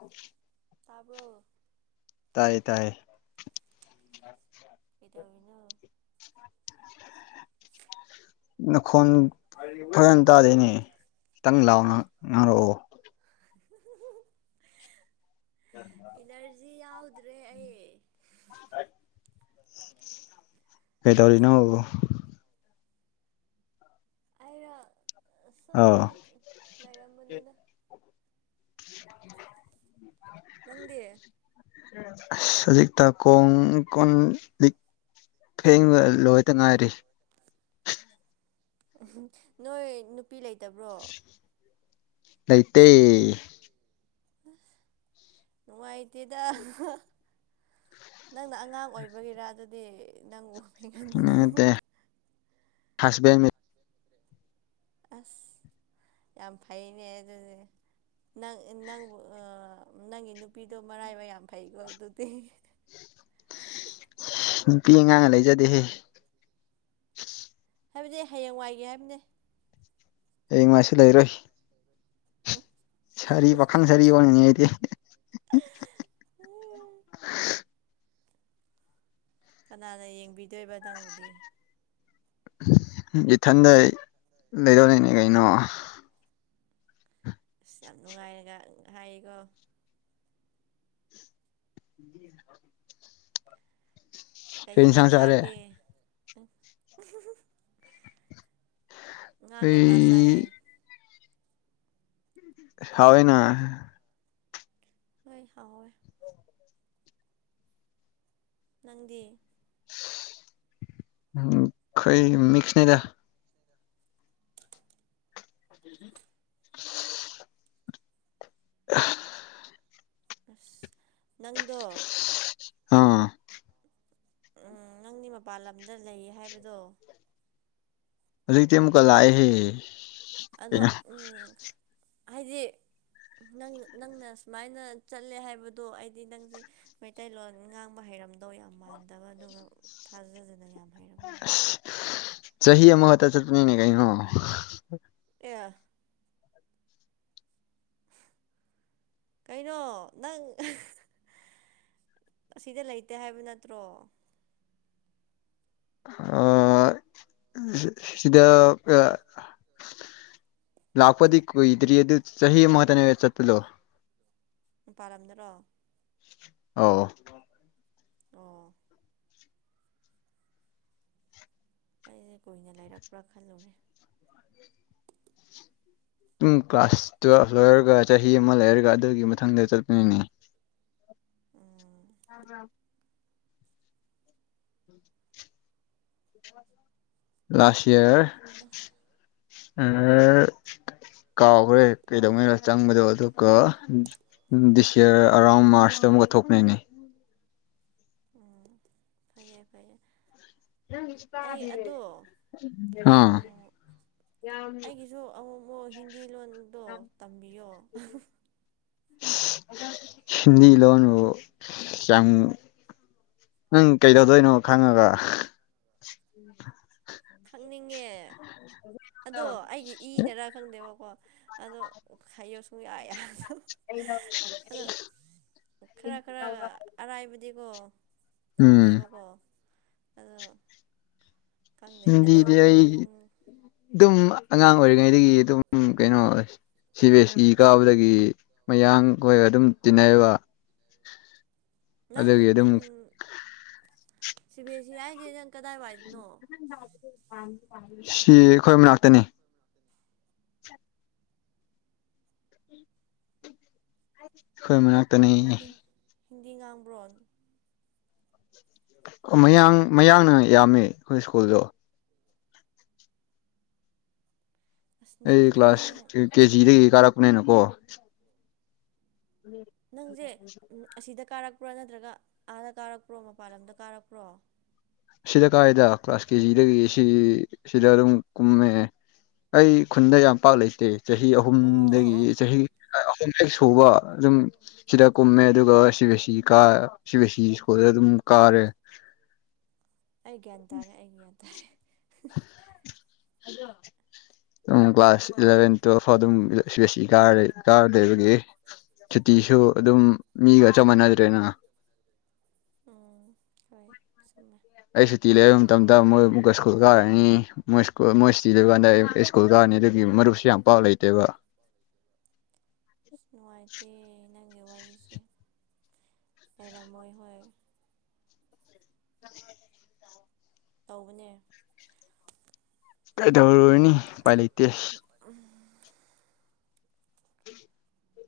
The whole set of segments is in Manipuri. ꯑꯣ ꯇꯥꯔꯕꯣ ꯇꯥꯏꯌꯦ ꯇꯌꯦ ꯀꯗꯅꯣ ꯅꯈꯣꯟ ꯐꯖꯅ ꯇꯥꯗꯣꯏꯅꯦ ꯈꯤꯇꯪ ꯂꯥꯎꯅ ꯉꯥꯡꯔꯛꯑꯣ [inaudible] ꯎ ꯁꯤ ꯌꯥꯎꯗ꯭ꯔꯦ ꯑꯩ ꯀꯩ ꯇꯧꯔꯤꯅ ꯑꯥꯏꯔ ꯁꯪ ꯑꯥꯎ ꯂꯩꯔꯝꯕꯅꯤꯗ [unintelligible] ꯅꯪꯗꯤꯦ ꯁꯖꯤꯛꯇ ꯀꯣꯡ ꯀꯣꯟ ꯂꯤ ꯐꯦꯡꯕ ꯂꯣꯏꯇ ꯉꯥꯏꯔꯤ ꯎ ꯅꯣꯏ ꯅꯨꯄꯤ ꯂꯩꯇꯕ꯭ꯔꯣ ꯅꯇꯩ ꯅꯨꯡꯉꯥꯏꯇꯦꯗ ꯅꯪꯅ ꯑꯉꯥꯡ ꯑꯣꯏꯕꯒꯤꯔꯥ ꯑꯗꯨꯗꯤ ꯅꯪ ꯎ ꯃꯤꯦꯟꯒꯟꯕꯗꯣ ꯅꯠꯇꯦ ꯍꯁꯕꯦꯟ ꯑꯁ ꯌꯥꯝ ꯐꯩꯅꯦ ꯑꯗꯨ ꯑꯗꯨꯅꯦ ꯅꯪ ꯅꯪꯕꯨ ꯅꯪꯒꯤ ꯅꯨꯄꯤꯗꯣ ꯃꯔꯥꯏꯕ ꯌꯥꯝ ꯐꯩꯀꯣ ꯑꯗꯨꯗꯤ ꯅꯨꯄꯤ ꯑꯉꯥꯡ ꯂꯩꯖꯗꯦꯍꯦ ꯍꯥꯏꯕꯗꯤ ꯍꯌꯦꯡꯋꯥꯏꯒꯦ ꯍꯥꯏꯕꯅꯦ ꯍꯉꯥꯏꯁꯨ ꯂꯩꯔꯣꯏ ꯁꯔꯤ ꯄꯈꯅ ꯁꯔꯤ ꯋꯥꯅꯤ ꯑꯗꯤ [unintelligible] ꯀꯅꯥꯅ ꯌꯦꯡꯕꯤꯗꯣꯏꯕ ꯅꯪꯕꯨꯗꯤ ꯏꯊꯟꯗ ꯂꯩꯔꯣ ꯂꯩꯅꯦ ꯀꯩꯅꯣ ꯑꯁ ꯌꯥꯝ ꯅꯨꯡꯉꯥꯏꯔꯒ ꯍꯥꯏꯀꯣ [unintelligible] ꯀꯩ ꯐꯅꯤ ꯌꯦꯟꯖꯥꯡ ꯁꯪꯁꯔꯦ ꯆꯥꯔꯒꯦ [unintelligible] ꯉ ꯑꯩ ꯀꯧ ꯇꯁꯌꯦꯦ ꯍꯅ ꯍꯣꯏ ꯍꯋꯥ ꯅꯪꯗꯤꯦ ꯀꯣꯏ ꯃꯁ ꯅ ꯊ [unintelligible] [unintelligible] ꯑꯁ ꯅꯪꯗꯣ ꯑꯥ ꯎꯝ ꯅꯪꯗꯤ ꯃꯄꯥꯟ ꯂꯝꯗ ꯂꯩ ꯍꯥꯏꯕꯗꯣ ꯑꯗꯨꯩꯇ ꯃꯨ ꯀꯂꯑꯍꯦ ꯑꯗꯣ ꯍꯥꯏꯗꯤ ꯅꯪ ꯅꯪꯅ ꯁꯨꯃꯥꯏꯅ ꯆꯠꯂꯦ ꯍꯥꯏꯕꯗꯣ ꯑꯩꯗꯤ ꯅꯪꯁꯦ ꯃꯩꯇꯩꯂꯣꯟ ꯉꯥꯡꯕ ꯍꯩꯔ ꯑꯣꯏꯔꯝꯗꯧ ꯌꯥꯝ ꯃꯥꯟꯗꯕ ꯑꯗꯨꯒ ꯊꯥꯖꯖꯗꯅ ꯌꯥꯝ ꯍꯩꯔꯝꯃꯤꯅꯦ ꯑꯁ ꯆꯍꯤ ꯃꯠꯇ ꯆꯇꯅꯤꯅꯦ ꯀꯩꯅꯩꯅꯣ ꯑꯦꯦ ꯀꯩꯅꯣ ꯅꯪ ꯑꯁꯤꯗ ꯂꯩꯇꯦ ꯍꯥꯏꯕ ꯅꯠꯇ꯭ꯔꯣ ꯑ ꯁꯤꯗ ꯂꯥꯛꯄꯗꯤ ꯀꯣꯏꯗꯔꯤ ꯑꯗꯨ ꯆꯍꯤ ꯃꯍꯠꯇꯅꯦ ꯆꯠꯠꯇꯂꯣ ꯄꯥꯔꯝꯗꯔꯣ ꯑ ꯑꯣ ꯑꯩꯁꯦ ꯀꯨꯏꯅ ꯂꯩꯔꯛꯄ꯭ꯔꯥ ꯈꯜꯂꯨꯔꯦ ꯝ ꯀ꯭ꯂꯥꯁ ꯇꯨꯋꯦꯜꯐ ꯂꯣꯏꯔꯒ ꯆꯍꯤ ꯑꯃ ꯂꯩꯔꯒ ꯑꯗꯨꯒꯤ ꯃꯊꯪꯗ ꯆꯠꯄꯅꯤꯅꯦ ꯎꯝ ꯑ ꯑ ꯂꯥꯁ ꯏꯌꯥꯔ ꯀꯥꯎꯈ꯭ꯔꯦ ꯀꯩꯗꯧꯅꯤꯔꯣ ꯆꯪꯕꯗꯣ ꯑꯗꯨꯒ ꯎ ꯗꯤꯁ ꯌꯌꯥꯔ ꯑꯔꯥꯎꯟ ꯃꯥꯔꯁꯇ ꯑꯃꯨꯛꯀ ꯊꯣꯛꯅꯩꯅꯦ ꯎꯝ ꯐꯩꯌꯦ ꯐꯩꯌꯦ ꯑꯩ ꯑꯗꯣ ꯑꯥ ꯑꯩꯒꯤꯁꯨ ꯑꯃꯨꯛ ꯑꯃꯨꯛ ꯍꯤꯟꯗꯤ ꯂꯣꯟꯗꯣ ꯇꯝꯕꯤꯌꯣ ꯍꯤꯟꯗꯤ ꯂꯣꯟꯅꯕꯨ ꯌꯥꯝ ꯅꯪ ꯀꯩꯗꯧꯗꯣꯏꯅꯣ ꯈꯪꯉꯒ ꯑꯣ ꯏ ꯈꯪꯗꯦꯕꯀꯣ ꯑ ꯍꯥꯏ ꯑꯗꯣ [inaudible] ꯈꯔ ꯈꯔ ꯑꯔꯥꯏꯕꯗꯤꯀꯣ ꯎꯝ ꯈꯪꯉꯦꯕꯀꯣ ꯑꯗꯣ ꯈꯪꯗꯦ ꯑꯗꯨꯝ ꯗꯤꯗꯤ ꯑꯗꯨꯝ ꯑꯉꯥꯡ ꯑꯣꯏꯔꯤꯉꯩꯗꯒꯤ ꯑꯗꯨꯝ ꯀꯩꯅꯣ ꯁꯤ ꯕꯤ ꯑꯦꯁ ꯏ ꯀꯥꯕꯗꯒꯤ ꯃꯌꯥꯝ ꯑꯥꯡ ꯑꯩꯈꯣꯏ ꯑꯗꯨꯝ ꯇꯤꯟꯅꯩꯕ ꯅꯪ ꯑꯗꯨꯒꯤ ꯑꯗꯨꯝ ꯁꯤꯚꯦꯁꯤ ꯍꯥꯏꯏꯁꯦ ꯅꯪ ꯀꯗꯥꯏꯋꯥꯏꯗꯅꯣ ꯁꯤ ꯑꯩꯈꯣꯏ ꯃꯅꯥꯛꯇꯅꯤ ꯍꯈꯣꯏ ꯃꯅꯥꯛꯇꯅꯤ ꯍꯤꯟꯗꯤ ꯉꯥꯡꯕ꯭ꯔꯣꯟ ꯃꯌꯥꯡ ꯃꯌꯥꯡꯅ ꯌꯥꯝꯃꯤ ꯑꯩꯈꯣꯏ ꯁ꯭ꯀꯨꯜꯗꯣ ꯑꯁ ꯅꯪꯒꯤ ꯑꯩ ꯀ꯭ꯂꯥꯁ ꯅꯪ ꯀꯦꯖꯤꯗꯒꯤ ꯀꯥꯔꯛꯄꯅꯤꯅꯀꯣ ꯅꯪꯁꯦ ꯎ ꯑꯁꯤꯗ ꯀꯥꯔꯛꯄ꯭ꯔꯣ ꯅꯠꯇ꯭ꯔꯒ ꯑꯥꯗ ꯀꯥꯔꯛꯄ꯭ꯔꯣ ꯃꯄꯥꯟ ꯂꯝꯗ ꯀꯥꯔꯛꯄ꯭ꯔꯣ ꯁꯤꯗ ꯀꯥꯏꯗ ꯀ꯭ꯂꯥꯁ ꯀꯦꯖꯤꯗ ꯁꯤ ꯁꯤꯗ ꯑꯗꯨꯝ ꯀꯨꯝꯃꯦ ꯑꯩ ꯈꯨꯟꯗ ꯌꯥꯝ ꯄꯥꯛ ꯂꯩꯇꯦ ꯆꯍꯤ ꯑꯣ ꯑꯣ ꯑꯍꯨꯝꯗꯒꯤ ꯑꯣ ꯆꯍꯤ ꯑꯍꯨꯝ ꯍꯦꯛ ꯁꯨꯕ ꯑꯗꯨꯝ ꯁꯤꯗ ꯀꯨꯝꯃꯦ ꯑꯗꯨꯒ ꯁꯤ ꯕꯤ ꯑꯦꯁ ꯏ ꯀꯥ C B S E school ꯑꯗꯨꯝ ꯀꯥꯔꯦ ꯑꯩꯒꯤꯦꯟꯇꯥꯔꯦ ꯑꯩꯒꯤꯦ ꯍꯜꯂꯣ ꯑꯗꯨꯝ ꯀ꯭ꯂꯥꯁ ꯏꯂꯚꯦꯟ ꯇꯨꯋꯦꯜꯐ ꯐꯥꯎ ꯑꯗꯨꯝꯁꯤ ꯀꯥ ꯀꯥꯔꯗꯣꯏꯕꯒꯤ ꯁꯨꯇꯤꯁꯨ ꯑꯗꯨꯝ ꯃꯤꯒ ꯆ ꯃꯥꯟꯅꯗ꯭ꯔꯦꯅ ꯎꯝ ꯍꯣꯏ ꯁꯝꯃꯦ ꯑꯩ ꯁꯨꯇꯤ ꯂꯩꯕ ꯃꯇꯝꯗ ꯃꯣꯏ ꯑꯃꯨꯛꯀ ꯁ꯭ꯀꯨꯜ ꯀꯥꯔꯅꯤ ꯃꯣꯏ ꯃꯣꯏ ꯁꯨꯇꯤ ꯂꯩꯣꯏꯕ ꯀꯥꯟꯗ ꯑꯩ ꯁꯀꯨꯜ ꯀꯥꯔ ꯃꯔ ꯌꯥꯝ ꯄꯥꯛ ꯂꯩꯇꯦꯕ ꯑꯁ ꯅꯨꯡꯉꯥꯏꯇꯦ ꯅꯪꯒꯤ ꯋꯥꯔꯤꯁꯦ ꯑꯦꯔ ꯃꯣꯏ ꯍ ꯇꯧꯕꯅꯦ ꯀꯥꯏ ꯇꯧꯔ ꯑꯣꯏꯅꯤ ꯄꯥꯏ ꯂꯩ ꯏꯇꯦ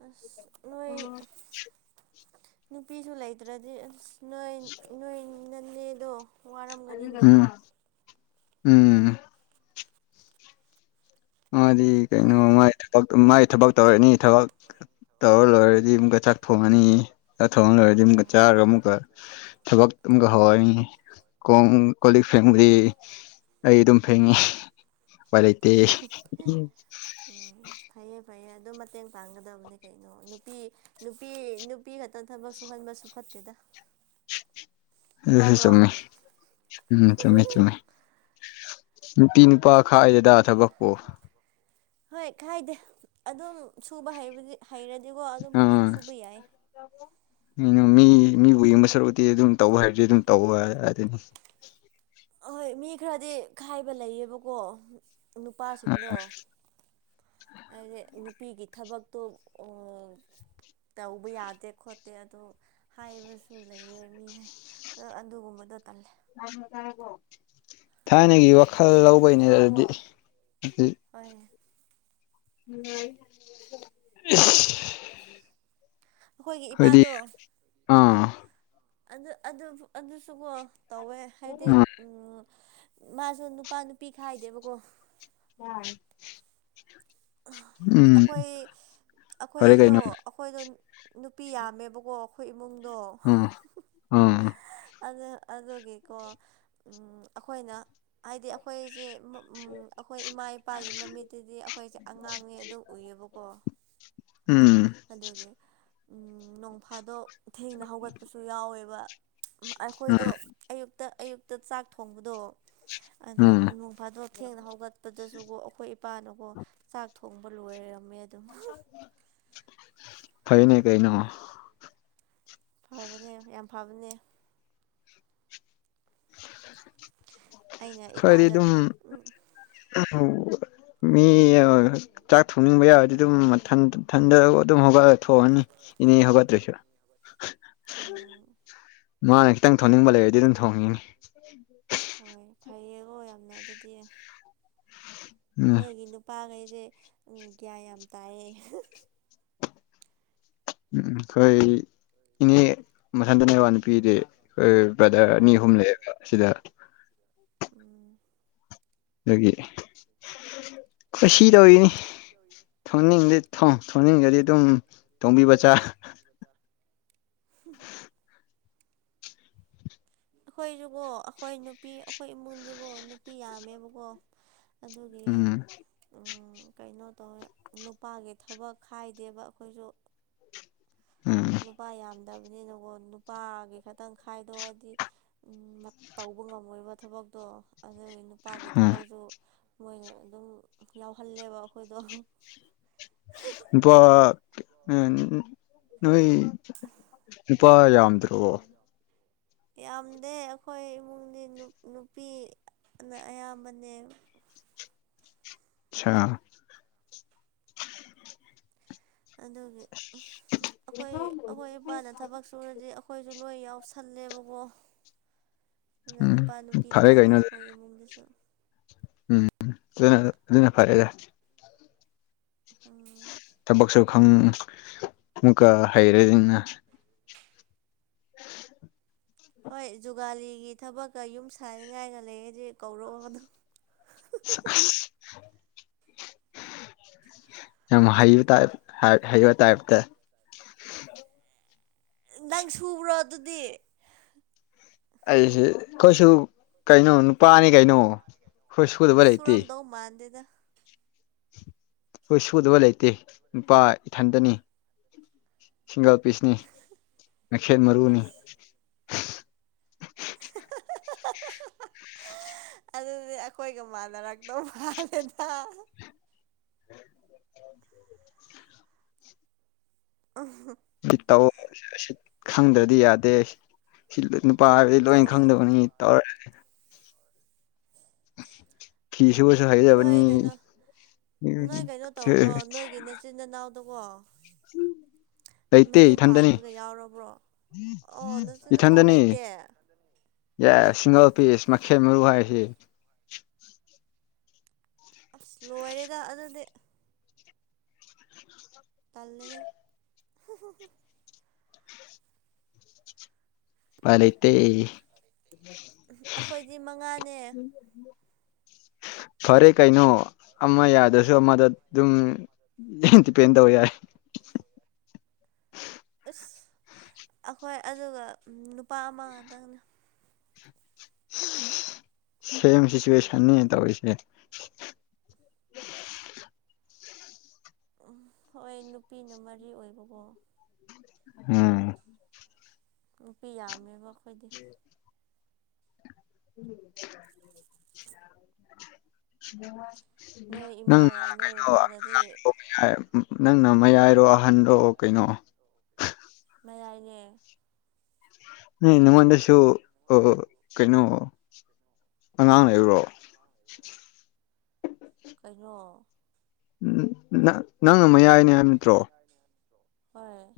ꯑꯁ ꯅꯣꯏ ꯑꯣꯝ ꯅꯨꯄꯤꯁꯨ ꯂꯩꯇ꯭ꯔꯗꯤ ꯑꯁ ꯅꯣꯏ ꯅꯣꯏ ꯅꯅꯦꯗꯣ ꯋꯥꯔꯝꯒꯅꯤꯅꯦ ꯎꯝ ꯎꯝ ꯃꯥꯗꯤ ꯅꯪ ꯑꯣ ꯀꯩꯅꯣꯥꯏ ꯃꯥꯏ ꯊꯕꯛ ꯇꯧꯔꯅꯤ ꯊꯕꯛ ꯇꯧꯔ ꯂꯣꯏꯔꯗꯤ ꯑꯃꯨꯛꯀ ꯆꯥꯛ ꯊꯣꯡꯉꯅꯤ ꯊꯣꯡ ꯂꯩꯣꯏꯔꯗꯤ ꯑꯃꯨꯛꯀ ꯆꯥꯔꯒ ꯑꯃꯨꯛꯀ ꯊꯕꯛ ꯑꯃꯨꯛꯀ ꯍꯧꯍꯅꯤꯡꯉꯤ ꯀꯣꯡ ꯀꯣ ꯂꯤꯛ ꯐꯦꯡꯕꯗꯤ ꯑꯩ ꯑꯗꯨꯝ ꯐꯦꯡꯉꯤ ꯎꯄꯥꯏ ꯂꯩꯇꯦ ꯎꯝ ꯎꯝ ꯐꯩꯌꯦ ꯐꯩꯌꯦ ꯑꯗꯨ ꯃꯇꯦꯡ ꯄꯥꯡꯒꯗꯕꯅꯤ ꯀꯩꯅꯣ ꯅꯨꯄꯤ ꯅꯨꯄꯤ ꯅꯨꯄꯤ ꯈꯛꯇ ꯊꯕꯛ ꯁꯨꯍꯟꯕꯁꯨ ꯐ ꯇꯗ [inaudible] ꯑꯦ ꯆꯃꯦ ꯎꯝ ꯆꯃꯦ ꯆꯃꯦ ꯅꯨꯄꯤ ꯅꯨꯄꯥ ꯈꯥꯏꯗꯦꯗꯥ ꯊꯕꯛꯄꯣ ꯍꯣꯏ ꯈꯥꯏꯗꯦ ꯑꯗꯨꯝ ꯁꯨꯕ ꯍꯩꯕꯗꯤ ꯍꯩꯔꯗꯤꯀꯣ ꯑꯗꯨꯝ ꯄꯪꯁꯨ ꯑꯥ ꯁꯨꯕ ꯌꯥꯏ ꯀꯩꯅꯣ ꯃꯤ ꯃꯤꯕꯨ ꯌꯦꯡꯕ ꯁꯔꯨꯛꯇꯤ ꯑꯗꯨꯝ ꯇꯧꯕ ꯍꯥꯏꯕꯖꯤ ꯑꯗꯨꯝ ꯇꯧꯕ ꯑꯗꯨꯅꯤ ꯑꯍꯣꯏ ꯃꯤ ꯈꯔꯗꯤ ꯈꯥꯏꯕ ꯂꯩꯌꯦꯕꯀꯣ ꯅꯨꯄꯥꯁꯤꯡꯗꯣ ꯍꯥꯏꯗꯤ ꯅꯨꯞ ꯅꯨꯄꯤꯒꯤ ꯊꯕꯛꯇꯣ ꯑꯣ ꯇꯧꯕ ꯌꯥꯗꯦ ꯈꯣꯠꯇꯦ ꯑꯗꯨ ꯍꯥꯏꯕꯁꯨ ꯂꯩꯌꯦ ꯃꯤ ꯍꯥ ꯍ ꯑꯗꯨꯒꯨꯝꯕꯗꯣ ꯇꯜꯂꯦ ꯊꯥꯏꯅꯒꯤ ꯋꯥꯈꯜ ꯂꯧꯕꯩꯅꯦ ꯑꯗꯨꯗꯤ ꯍꯣꯏ ꯏꯁ ꯑꯈꯣꯏꯒꯤ ꯏꯄꯥꯗꯣ ꯑꯥ ꯑꯗꯨ ꯑꯗꯨꯕꯨ ꯑꯗꯨꯁꯨꯀꯣ ꯇꯧꯋꯦ ꯍꯥꯏꯗꯤ ꯎꯝ ꯃꯥꯁꯨ ꯅꯨꯄꯥ ꯅꯨꯄꯤ ꯈꯥꯏꯗꯦꯕꯀꯣ ꯑꯝ ꯑꯈꯣꯏ ꯐꯔꯦ ꯑꯈꯣꯏꯖꯨ ꯀꯩꯅꯣ ꯑꯈꯣꯏꯗꯣ ꯅꯨꯄꯤ ꯌꯥꯝꯃꯦꯕꯀꯣ ꯑꯈꯣꯏ ꯏꯞ ꯎꯝ ꯎꯝꯎꯝ ꯑꯗ ꯑꯗꯨꯒꯤꯀꯣ ꯎꯝ ꯑꯈ ꯑꯈꯣꯏꯅ ꯍꯥꯏꯗꯤ ꯑꯈꯣꯏꯖꯦ ꯎꯝ ꯃ ꯎꯝ ꯑꯩꯈꯣꯏ ꯏꯃꯥ ꯏꯄꯥꯒꯤ ꯃꯃꯤꯠꯇꯗꯤ ꯑꯈꯣꯏꯖꯦ ꯑꯉꯥꯡꯅꯦ ꯑꯗꯨ ꯎꯏꯌꯦꯕꯀꯣ ꯎꯝ ꯑꯗꯨꯒꯤ ꯅꯣꯡꯐꯥꯗꯣꯛ ꯊꯦꯡꯅ ꯍꯧꯒꯠꯄꯁꯨ ꯌꯥꯎꯋꯦꯕ ꯎꯝ ꯑꯈꯣꯏꯗꯣ ꯎꯝ ꯑꯌꯨꯛꯇ ꯑꯌꯨꯛꯇ ꯆꯥꯛ ꯊꯣꯡꯕꯗꯣ ꯑꯗꯣ ꯎꯝ ꯅꯣꯡ ꯐꯥꯗꯣꯛ ꯊꯦꯡꯅ ꯍꯧꯒꯠꯄꯗꯁꯨꯒꯣ ꯑꯩꯈꯣꯏ ꯏꯄꯥꯅꯒꯣ ꯆꯥꯛ ꯊꯣꯡꯕ ꯂꯣꯏꯔꯝꯃꯦ ꯑꯗꯨꯝ [inaudible] ꯐꯩꯅꯦ ꯀꯩꯅꯣ ꯐꯕꯅꯦ ꯌꯥꯝ ꯐꯕꯅꯦ ꯑꯩꯅ ꯏꯄꯥꯗ ꯎꯝ ꯎꯋꯥ ꯃꯤꯌꯥ ꯆꯥꯛ ꯊꯣꯡꯅꯤꯡꯕ ꯌꯥꯔꯗꯤ ꯑꯗꯨꯝ ꯃꯊꯟꯇ ꯊꯟꯗ ꯑꯗꯨꯝ ꯍꯧꯒꯠꯂ ꯊꯣꯑꯅꯤ ꯏꯅꯦ ꯍꯧꯒꯠꯇ꯭ꯔꯁꯨ ꯎꯝ ꯃꯥꯅ ꯈꯤꯇꯪ ꯊꯣꯡꯅꯤꯡꯕ ꯂꯩꯔꯗꯤ ꯑꯗꯨꯝ ꯊꯣꯡꯉꯤꯅꯤ ꯍꯣꯏ ꯐꯩꯌꯦꯀꯣ ꯌꯥꯝꯅ ꯑꯗꯨꯗꯤ ꯎꯝ ꯅꯣꯏꯒꯤ ꯅꯨꯄꯥꯒꯩꯖꯦ ꯎꯝ ꯒ꯭ꯌꯥꯟ ꯌꯥꯝ ꯇꯥꯏꯌꯦ ꯍꯨꯝ ꯍꯨꯝ ꯍꯨꯝ ꯎꯝꯎꯝ ꯈꯣꯏ ꯏꯅꯦ ꯃꯊꯟꯗꯅꯦꯋꯥ ꯅꯨꯄꯤꯗꯤ ꯈꯣꯏ ꯕꯖꯥꯔ ꯑꯣ ꯑꯅꯤ ꯑꯍꯨꯝ ꯂꯩꯌꯦꯕ ꯑꯁꯤꯗ ꯎꯝ ꯗꯒꯤ ꯈꯨꯁꯤ ꯇꯧꯔꯤꯅꯤ ꯊꯣꯡꯅꯤꯡꯂ ꯊꯣꯡ ꯊꯣꯅꯤꯡꯗꯔꯗꯤ ꯗꯨꯝ ꯊꯣꯡꯕꯤꯕ ꯆꯥꯥ ꯍꯨꯝꯍꯨꯝ ꯑꯈꯣꯏꯖꯨꯀꯣ ꯑꯈꯣꯏ ꯅꯨꯄꯤ ꯑꯈꯣꯏ ꯏꯃꯨꯡꯖꯤꯀꯣ ꯅꯨꯄꯤ ꯌꯥꯝꯃꯦꯕꯀꯣ ꯑꯗꯨꯒꯤ ꯎꯝ ꯎꯝ ꯀꯩꯅꯣ ꯇꯧꯋꯦ ꯅꯨꯄꯥꯒꯤ ꯊꯕꯛ ꯈꯥꯏꯗꯦꯕ ꯑꯈꯣꯏꯖꯨ ꯎꯝ ꯅꯨꯄꯥ ꯌꯥꯝ ꯗꯕꯅꯤꯅꯀꯣ ꯅꯨꯄꯥꯒꯤ ꯈꯇꯪ ꯈꯥꯏꯗꯣꯛꯑꯗꯤ ꯎꯝ ꯃꯠ ꯇꯧꯕ ꯉꯝꯃꯣꯏꯕ ꯊꯕꯛ ꯗꯣ ꯑꯗꯨꯒꯤ ꯅꯨꯞ ꯄꯥꯒꯤ ꯎꯝ ꯊꯕꯛꯁꯨ ꯃꯣꯏꯅ ꯑꯗꯨꯝ ꯌꯥꯎꯍꯜꯂꯦꯕ ꯑꯈꯣꯏꯗꯣ ꯑꯍꯥ ꯏꯄꯥꯣ ꯎ [inaudible] ꯅꯣꯏ ꯅꯨꯄꯥ ꯌꯥꯝꯗ꯭ꯔꯕꯣ ꯌꯥꯝꯗꯦ ꯑꯈꯣꯏ ꯏꯃꯨꯡꯗꯤ ꯅꯨꯞ ꯅꯨꯄꯤ ꯑ ꯅ ꯑꯌꯥꯝꯕꯅꯦ ꯑꯥ ꯑꯗꯨꯒꯤ ꯑꯩꯈꯣꯏ ꯑꯩꯈꯣꯏ ꯏꯄꯥꯅ ꯊꯕꯛ ꯁꯨꯔꯗꯤ ꯑꯩꯈꯣꯏꯁꯨ ꯂꯣꯏ ꯌꯥꯎꯁꯜꯂꯦꯕꯀꯣ ꯑꯗꯨꯅ ꯎꯝ ꯅꯨꯄꯥ ꯅꯨꯄꯤ ꯐꯔꯦ ꯈꯥꯏꯗꯦ ꯀꯩꯅꯣ ꯑꯩꯈꯣꯏ ꯏꯃꯨꯡꯗꯁꯨ ꯎꯝ ꯑꯗꯨꯅ ꯑꯗꯨꯅ ꯐꯔꯦꯗ ꯎꯝ ꯊꯕꯛꯁꯨ ꯈꯪ ꯑꯃꯨꯛꯀ ꯍꯩꯔꯅꯤꯅ ꯑꯟꯑꯣꯗꯤꯕꯜ ꯍꯣꯏ ꯖꯨꯒꯥꯂꯤꯒꯤ ꯊꯕꯛꯀ ꯌꯨꯝ ꯁꯥꯥꯟꯅꯤꯡꯉꯥꯏꯒ ꯂꯩꯔꯗꯤ ꯀꯧꯔꯛꯑꯣ ꯑꯗꯨꯝ ꯁꯥ ꯑꯥꯁ ꯌꯥꯝ ꯍꯩꯕ ꯇꯥꯏꯞ ꯍ ꯍꯩꯕ ꯇꯥꯏꯞꯇ ꯅꯪ ꯁꯨꯕ꯭ꯔꯣ ꯑꯗꯨꯗꯤ ꯑꯩꯁꯦ ꯈꯣꯏꯁꯨ ꯀꯩꯅꯣ ꯅꯨꯄꯥꯅꯤ ꯀꯩꯅꯣ ꯁꯨꯗꯕ ꯑꯁ ꯂꯩꯇꯦ ꯁꯨꯨꯔꯝꯗꯧ ꯃꯥꯟꯗꯦꯗ ꯑꯩꯈꯣꯏ ꯁꯨꯗꯕ ꯂꯩꯇꯦ ꯅꯨꯄꯥ ꯏꯊꯟꯇꯅꯤ ꯁꯤꯡꯒꯜ ꯄꯤꯁꯅꯤ ꯃꯩꯈꯦꯠ ꯃꯔꯨꯅꯤ ꯑꯁ [inaudible] ꯑꯗꯨꯗꯤ ꯑꯩꯈꯣꯏꯒ ꯃꯥꯟꯅꯔꯛꯇꯧ ꯃꯥꯜꯂꯦꯗ [inaudible] ꯑꯍ ꯁꯤ ꯇꯧ ꯁꯤ ꯈꯪꯗ꯭ꯔꯗꯤ ꯌꯥꯗꯦ ꯄ ꯍꯥꯏꯕꯗꯤ ꯂꯣꯏꯅ ꯑꯣ ꯈꯪꯗꯕꯅꯤ ꯇꯧꯔꯛꯏ ꯐꯤ ꯁꯨꯕꯁꯨ ꯅꯣꯏ ꯍꯩꯒꯗꯕꯅꯤ ꯀꯩꯅꯣ ꯅꯣꯏ ꯗꯨꯀꯣ ꯍꯝ ꯃꯌꯨꯝ ꯄꯥꯟꯕꯒ ꯌꯥꯎꯔꯕ꯭ꯔꯣ ꯑꯣ ꯅꯆꯤꯟ ꯏꯅꯥꯎ ꯏꯊꯟꯇꯅꯤ ꯂꯩꯇꯦ ꯌꯥ ꯑꯣꯁ ꯁꯤꯡꯒꯜ ꯄꯤꯁ ꯃꯩꯈꯦꯠ ꯃꯔꯨ ꯍꯥꯏꯔꯤꯁꯤ ꯑꯁ ꯂꯣꯏꯔꯦꯗ ꯑꯗꯨꯗꯤ ꯇꯜꯂꯦꯍꯦ ꯍꯝꯍꯝꯍꯝ ꯄꯥꯏ ꯂꯩꯇꯦ ꯑꯩꯈꯣꯏꯗꯤ ꯃꯉꯥꯅꯦ [inaudible] ꯐꯔꯦ ꯀꯩꯅꯣ ꯑꯃ ꯌꯥꯗ꯭ꯔꯁꯨ ꯑꯃꯗ ꯑꯗꯨꯝ ꯗꯤꯄꯦꯟ ꯇꯧꯕ ꯌꯥꯏ ꯑꯟꯑꯣꯗꯤꯕꯜ [unintelligible] ꯑꯈꯣꯏ ꯑꯗꯨꯒ ꯅꯨꯄꯥ ꯑꯃꯗꯪ ꯁꯦꯝ ꯁꯤꯆꯨꯋꯦꯁꯟꯅꯤ ꯇꯧꯔꯤꯁꯤ [inaudible] ꯎꯝ ꯍꯣꯏ ꯅꯨꯄꯤꯅ ꯃꯔꯤ ꯑꯣꯏꯕꯀꯣ ꯎꯝ ꯅꯨꯄꯤ ꯌꯥꯝꯃꯦꯕ ꯈꯣꯏꯗꯤ [inaudible] ꯅꯣꯏ ꯅꯪꯅꯣ ꯏꯃꯥꯒ ꯅꯣꯏ ꯕꯕꯥꯒꯗꯤ ꯅꯪꯅ ꯃꯌꯥꯏꯔꯣ ꯑꯍꯟꯔꯣ ꯀꯩꯅꯣ [inaudible] ꯎꯝ ꯅꯉꯣꯟꯗꯁꯨ ꯑ ꯀꯩꯅꯣ ꯑꯉꯥꯡ ꯂꯩꯕꯔꯣ ꯀꯩꯅꯣ ꯎꯝ ꯅ ꯅꯪꯅ ꯃꯌꯥꯏꯅꯦ ꯍꯥꯏꯕ ꯅꯠꯇ꯭ꯔꯣ ꯍꯣꯏ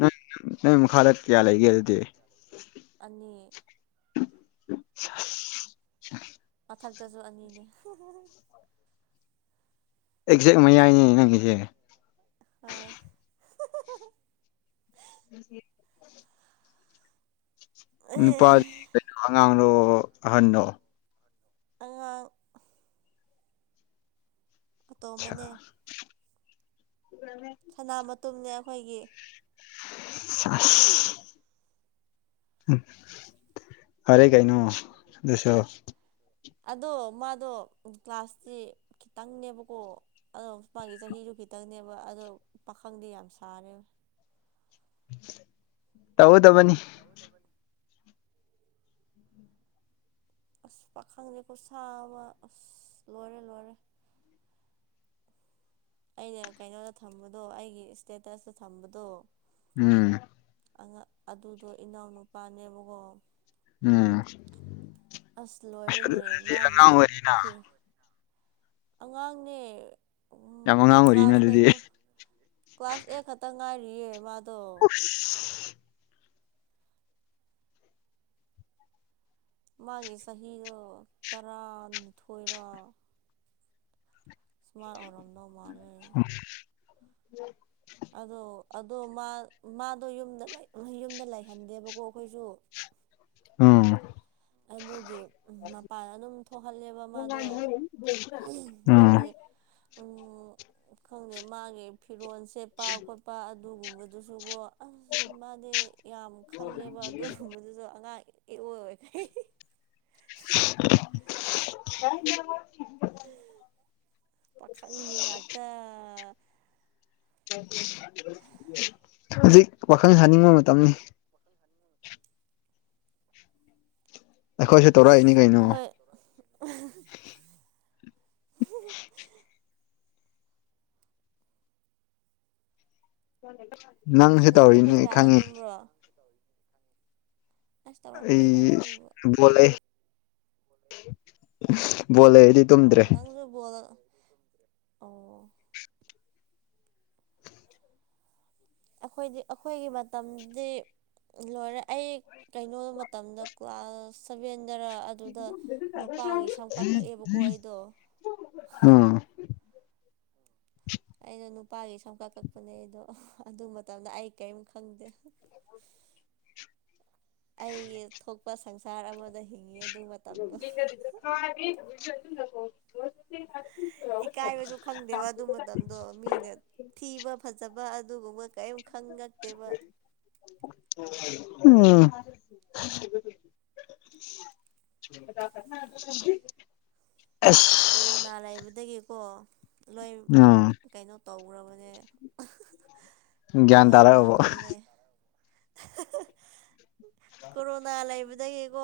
ꯅꯪꯒꯤ ꯃꯈꯥꯗ ꯀꯌꯥ ꯂꯩꯒꯦ ꯍꯥꯏꯗꯤ [inaudible] ꯑꯅꯤ ꯃꯊꯛꯇꯁꯨ ꯑꯅꯤꯅꯦ ꯑꯦꯛꯖꯦꯛ ꯃꯌꯥꯏꯅꯦ ꯅꯪꯒꯤꯁꯦ ꯍꯣꯏ ꯑꯟꯑꯣꯗꯤꯕꯜ ꯅꯨꯄꯥꯗꯤ ꯀꯩꯅꯣ ꯑꯉꯥꯡꯗꯣ ꯑꯍꯟꯅꯣ ꯑ ꯑꯇꯣꯝꯕꯅꯦ ꯑ ꯁꯅꯥ ꯃꯇꯨꯝꯅꯦ ꯑꯩꯈꯣꯏꯒꯤ ꯆꯥꯁ ꯐꯔꯦ ꯀꯥꯏꯩꯅꯣ ꯑꯗꯨꯁꯣ ꯑꯗꯣ ꯃꯥꯗꯣ ꯀ꯭ꯂꯥꯁꯇꯦ ꯈꯤꯇꯪꯅꯦꯕꯀꯣ ꯑꯗꯣ ꯃ ꯃꯥꯒꯤ ꯆꯍꯤ ꯈꯤꯇꯪꯅꯦꯕ ꯑꯗꯣ ꯄꯥꯈꯪꯗꯤ ꯌꯥꯝ ꯁꯥꯔꯦꯕ ꯇꯧꯗꯕꯅꯤ ꯇꯧꯗꯕꯅꯤ ꯑꯁ ꯄꯥꯈꯪꯁꯦꯀꯣ ꯁꯥꯕ ꯑꯁ ꯂꯣꯏꯔꯦ ꯂꯣꯏꯔꯦ ꯑꯩꯅ ꯀꯩꯅꯣꯗ ꯊꯝꯕꯗꯣ ꯑꯩꯒꯤ ꯏꯁꯇꯦꯇꯁꯇ ꯊꯝꯕꯗꯣ ꯎꯝ ꯑꯗꯨꯗꯣ ꯏꯅꯥꯎꯅꯨꯄꯥꯅꯦꯕꯀꯣ ꯎꯝ ꯑꯁ ꯑꯗꯨ ꯂꯣꯏꯔꯅꯦ ꯑꯗꯨꯗꯤ ꯑꯉꯥꯡ ꯃꯥꯒꯤ ꯑꯣꯏꯔꯤꯅ ꯐꯤ ꯑꯉꯥꯡꯅꯦ ꯎ ꯌꯥꯝ ꯑꯉꯥꯡ ꯑꯣꯏꯔꯤꯅ ꯀ꯭ꯂꯥꯁ ꯑꯗꯨꯗꯤ ꯀꯩꯅꯣ ꯀ꯭ꯂꯥꯁ ꯑꯦꯠ ꯈꯛꯇ ꯉꯥꯏꯔꯤꯌꯦ ꯃꯥꯗꯣ [unintelligible] ꯃꯥꯒꯤ ꯆꯍꯤꯗꯣ ꯇꯔꯥꯅꯤꯊꯣꯏꯔꯥ ꯁꯨꯃꯥꯏ ꯑꯣꯔꯝꯗ ꯃꯥꯂꯦ ꯎꯝ ꯑꯗꯣ ꯑꯗꯣ ꯃꯥꯗꯣ ꯌꯨꯝꯗ ꯌꯨꯝꯗ ꯂꯩꯍꯟꯗꯦꯕꯀꯣ ꯑꯩꯈꯣꯏꯁꯨ [inaudible] ꯎꯝ ꯑꯗꯨꯒꯤ ꯃꯄꯥꯟ ꯑꯗꯨꯝ ꯊꯣꯛꯍꯜꯂꯦꯕ ꯃꯥꯗꯣ ꯎꯝ ꯑꯗꯨꯒꯤ ꯈꯪꯗꯦ ꯃꯥꯒꯤ ꯐꯤꯔꯣꯜ ꯁꯦꯠꯄ ꯈꯣꯠꯄ ꯑꯗꯨꯒꯨꯝꯕꯗꯨꯁꯨꯀꯣ ꯑꯁ ꯃꯥꯗꯤ ꯌꯥꯝ ꯈꯜꯂꯦꯕ ꯑꯗꯨꯒꯨꯝꯕꯗꯨꯁꯨ ꯑꯉꯥꯡ ꯑꯣꯏ [inaudible] ꯍ ꯍ ꯄꯥꯈꯪꯒꯤ ꯉꯥꯛꯇ ꯍꯧꯖꯤꯛ ꯋꯥꯈꯜ ꯁꯥꯅꯤꯡꯕ ꯃꯇꯝꯅꯤ [inaudible] ꯑꯩꯈꯣꯏꯁꯨ ꯑꯁ ꯇꯧꯔꯛꯏꯅꯤ ꯀꯩꯅꯣ [inaudible] ꯍꯣꯏ ꯑꯁ ꯅꯪꯁꯨ ꯅꯪꯗꯤ ꯄꯨꯡ ꯇꯧꯔꯤꯅꯦ ꯀꯌꯥꯗ ꯈꯪꯉꯤ ꯇꯨꯝꯕ꯭ꯔꯣ ꯑꯁ ꯇꯧꯔꯛꯇꯦꯗ ꯑꯗꯨꯒꯨꯝꯕ ꯑꯩ ꯕꯣꯜꯂꯦ ꯑꯩꯗꯤ ꯑꯣ ꯇꯨꯝꯗ꯭ꯔꯦ ꯅꯪꯁꯨ ꯕꯣꯜ ꯑꯣ ꯑꯩꯈꯣꯏꯗꯤ ꯑꯩꯈꯣꯏꯒꯤ ꯃꯇꯝꯗꯤ ꯂꯣꯏꯔꯦ ꯑꯩ ꯀꯩꯅꯣ ꯃꯇꯝꯗ ꯀ꯭ꯂꯥꯁ ꯁꯚꯦꯟ ꯝ ꯁꯝ ꯀꯛꯑꯦꯕꯀꯣ ꯑꯩꯗꯣ ꯎꯝ ꯑꯥ ꯑꯩꯅ ꯅꯨꯄꯥꯒꯤ ꯁꯝ ꯀꯥ ꯀꯛꯄꯅꯦ ꯑꯗꯣ ꯑꯗꯨ ꯃꯇꯝꯗ ꯑꯩ ꯀꯔꯤꯝ ꯈꯪꯗꯦ ꯑꯩꯒꯤ ꯊꯣꯛꯄ ꯁꯪꯁꯥꯔ ꯑꯃꯗ ꯍꯤꯡꯉꯤ ꯑꯗꯨ ꯃꯇꯝꯗꯣ ꯑꯗꯨ ꯏꯀꯥꯏꯕꯁꯨ ꯈꯪꯗꯦꯕ ꯑꯗꯨ ꯃꯇꯝꯗꯣ ꯃꯤꯅ ꯊꯤꯕ ꯐꯖꯕ ꯑꯗꯨꯒꯨꯝꯕ ꯀꯔꯤꯝ ꯈꯪꯉꯛꯇꯦꯕ ꯎꯝ [unintelligible] [unintelligible] ꯑꯁ ꯀꯣꯔꯣꯅꯥ ꯂꯩꯕꯗꯒꯤꯀꯣ ꯂꯣꯏ ꯑꯥ ꯀꯩꯅꯣ ꯇꯧꯈ꯭ꯔꯕꯅꯦ ꯭ꯌꯥꯟ ꯂꯣꯏ ꯇꯔꯦ ꯍꯕꯣ ꯃꯥꯡꯍꯜꯂꯦ ꯀꯣꯔꯣꯅꯥ ꯂꯩꯕꯗꯒꯤꯀꯣ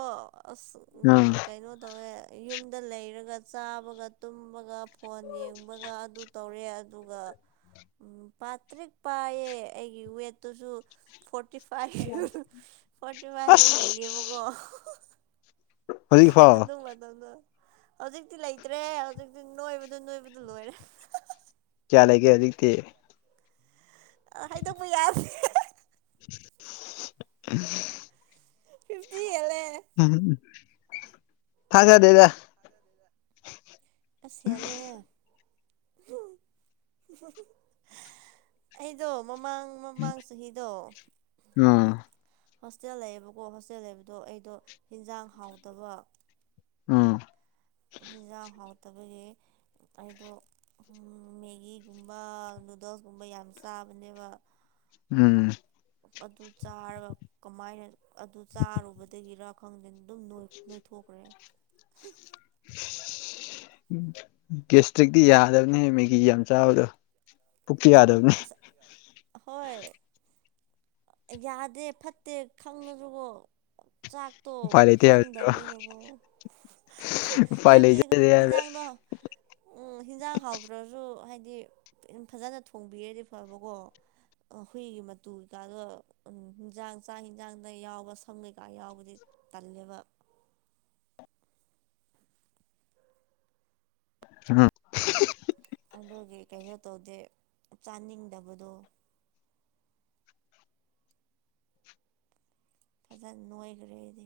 ꯑꯁ ꯎꯝ ꯀꯩꯅꯣ ꯇꯧꯋꯦ ꯌꯨꯝꯗ ꯂꯩꯔꯒ ꯆꯥꯕꯒ ꯇꯨꯝꯕꯒ ꯐꯣꯟ ꯌꯦꯡꯕꯒ ꯑꯗꯨ ꯇꯧꯔꯦ ꯑꯗꯨꯒ ꯎꯝ ꯄꯥꯇ꯭ꯔꯤꯛ ꯄꯥꯏꯌꯦ ꯑꯩꯒꯤ ꯋꯦꯠꯇꯨꯁꯨ ꯐꯣꯔꯇꯤ ꯐꯥꯏꯚ ꯐꯣꯔꯇꯤ ꯐꯥꯏꯚ ꯃꯛ ꯑꯁ ꯂꯩꯕꯀꯣ ꯍꯧꯖꯤꯛꯐꯥꯎ ꯑꯗꯨ ꯃ ꯃꯇꯝꯗꯣ ꯍꯧꯖꯤꯛ ꯛꯇꯤ ꯂꯩꯇ꯭ꯔꯦ ꯍꯧꯖꯤꯛꯇꯤ ꯅꯣꯏꯕꯗ ꯅꯣꯏꯕꯗ ꯂꯣꯏꯔꯦ ꯀꯌꯥ ꯂꯩꯒꯦ ꯍꯧꯖꯤꯛꯇꯤ ꯑ ꯍꯥꯏꯗꯣꯛꯄ ꯌꯥꯔꯦ [inaudible] ꯐꯤꯞꯇꯤꯒꯂꯦ ꯝ ꯊꯥ ꯁꯥ ꯗꯦꯗꯥ ꯍꯁꯦꯦ ꯑꯩꯗꯣ ꯃꯃꯥꯡ ꯃꯃꯥꯡ ꯆꯍꯤꯗꯣ ꯑꯝ ꯍꯣꯁꯇꯦꯜ ꯂꯩꯌꯦꯕꯀꯣ ꯍꯣꯁꯇꯦꯜ ꯂꯩꯕꯗꯣ ꯑꯩꯗꯣ ꯌꯦꯟꯖꯥꯡ ꯍꯥꯎꯗꯕ ꯑꯥ ꯍꯖꯥ ꯍꯥꯎ ꯇꯕ ꯑꯩꯗꯣ ꯃꯦꯒꯤꯒꯨꯝꯕ ꯅꯨꯗꯜꯁꯀꯨꯝꯕ ꯌꯥꯝ ꯆꯥꯕꯅꯦꯕ ꯎꯝ ꯑꯗꯨ ꯆꯥꯔꯒ ꯀꯃꯥꯏꯅ ꯑꯗꯨ ꯆꯥꯔꯨꯕꯗꯒꯤꯔ ꯈꯪꯗꯅꯤꯡ ꯑꯗꯨꯝ ꯅꯣꯏꯊꯣꯛꯈ꯭ꯔꯦ ꯒꯦꯁꯇ꯭ꯔꯤꯛꯇꯛꯇꯤ ꯌꯥꯗꯕꯅꯦꯍꯦ ꯃꯦꯒꯤ ꯌꯥꯝ ꯆꯥꯕꯗꯣ ꯄꯨꯀꯤ ꯌꯥꯗꯕꯅꯤ ꯑꯁ ꯍꯣꯏ ꯌꯥꯗꯦ ꯐꯠꯇꯦ ꯈꯪꯅꯁꯨꯕꯣ ꯆꯥꯛꯇꯣ ꯎꯄꯥꯏ ꯂꯩꯇꯦ ꯍꯥꯏꯕꯗꯨꯔꯣ ꯆꯪꯗꯕꯅꯤꯅꯕꯨꯣ ꯎꯄꯥꯏ ꯍꯥꯏꯕꯗꯤ ꯂꯩꯖꯗꯦ ꯍꯥꯏꯕ ꯍꯤꯟꯖꯥꯡꯗꯣ ꯎꯝ ꯍꯤꯟꯖꯥꯡ ꯍꯥꯎꯇ꯭ꯔꯁꯨ ꯍꯥꯏꯗꯤ ꯗꯤ ꯌꯥꯝ ꯐꯖꯅ ꯊꯣꯡꯕꯤꯔꯦꯗꯤ ꯐꯕꯀꯣ ꯍꯨꯏꯒꯤ ꯃꯇꯨ ꯀꯩꯀꯥꯗꯣ ꯎ ꯍꯤꯟꯖꯥꯡ ꯆꯥꯛ ꯌꯦꯟꯖꯥꯡꯗ ꯌꯥꯎꯕ ꯁꯝ ꯀꯩꯀꯥ ꯌꯥꯎꯕꯗꯤ ꯇꯜꯂꯦꯕ ꯑ ꯎ ꯑꯗ ꯀꯩꯅꯣ ꯇꯧꯗꯦ ꯆꯥꯅꯤꯡꯗꯕꯗꯣ ꯐꯖꯅ ꯅꯣꯏꯈ꯭ꯔꯦꯗꯤ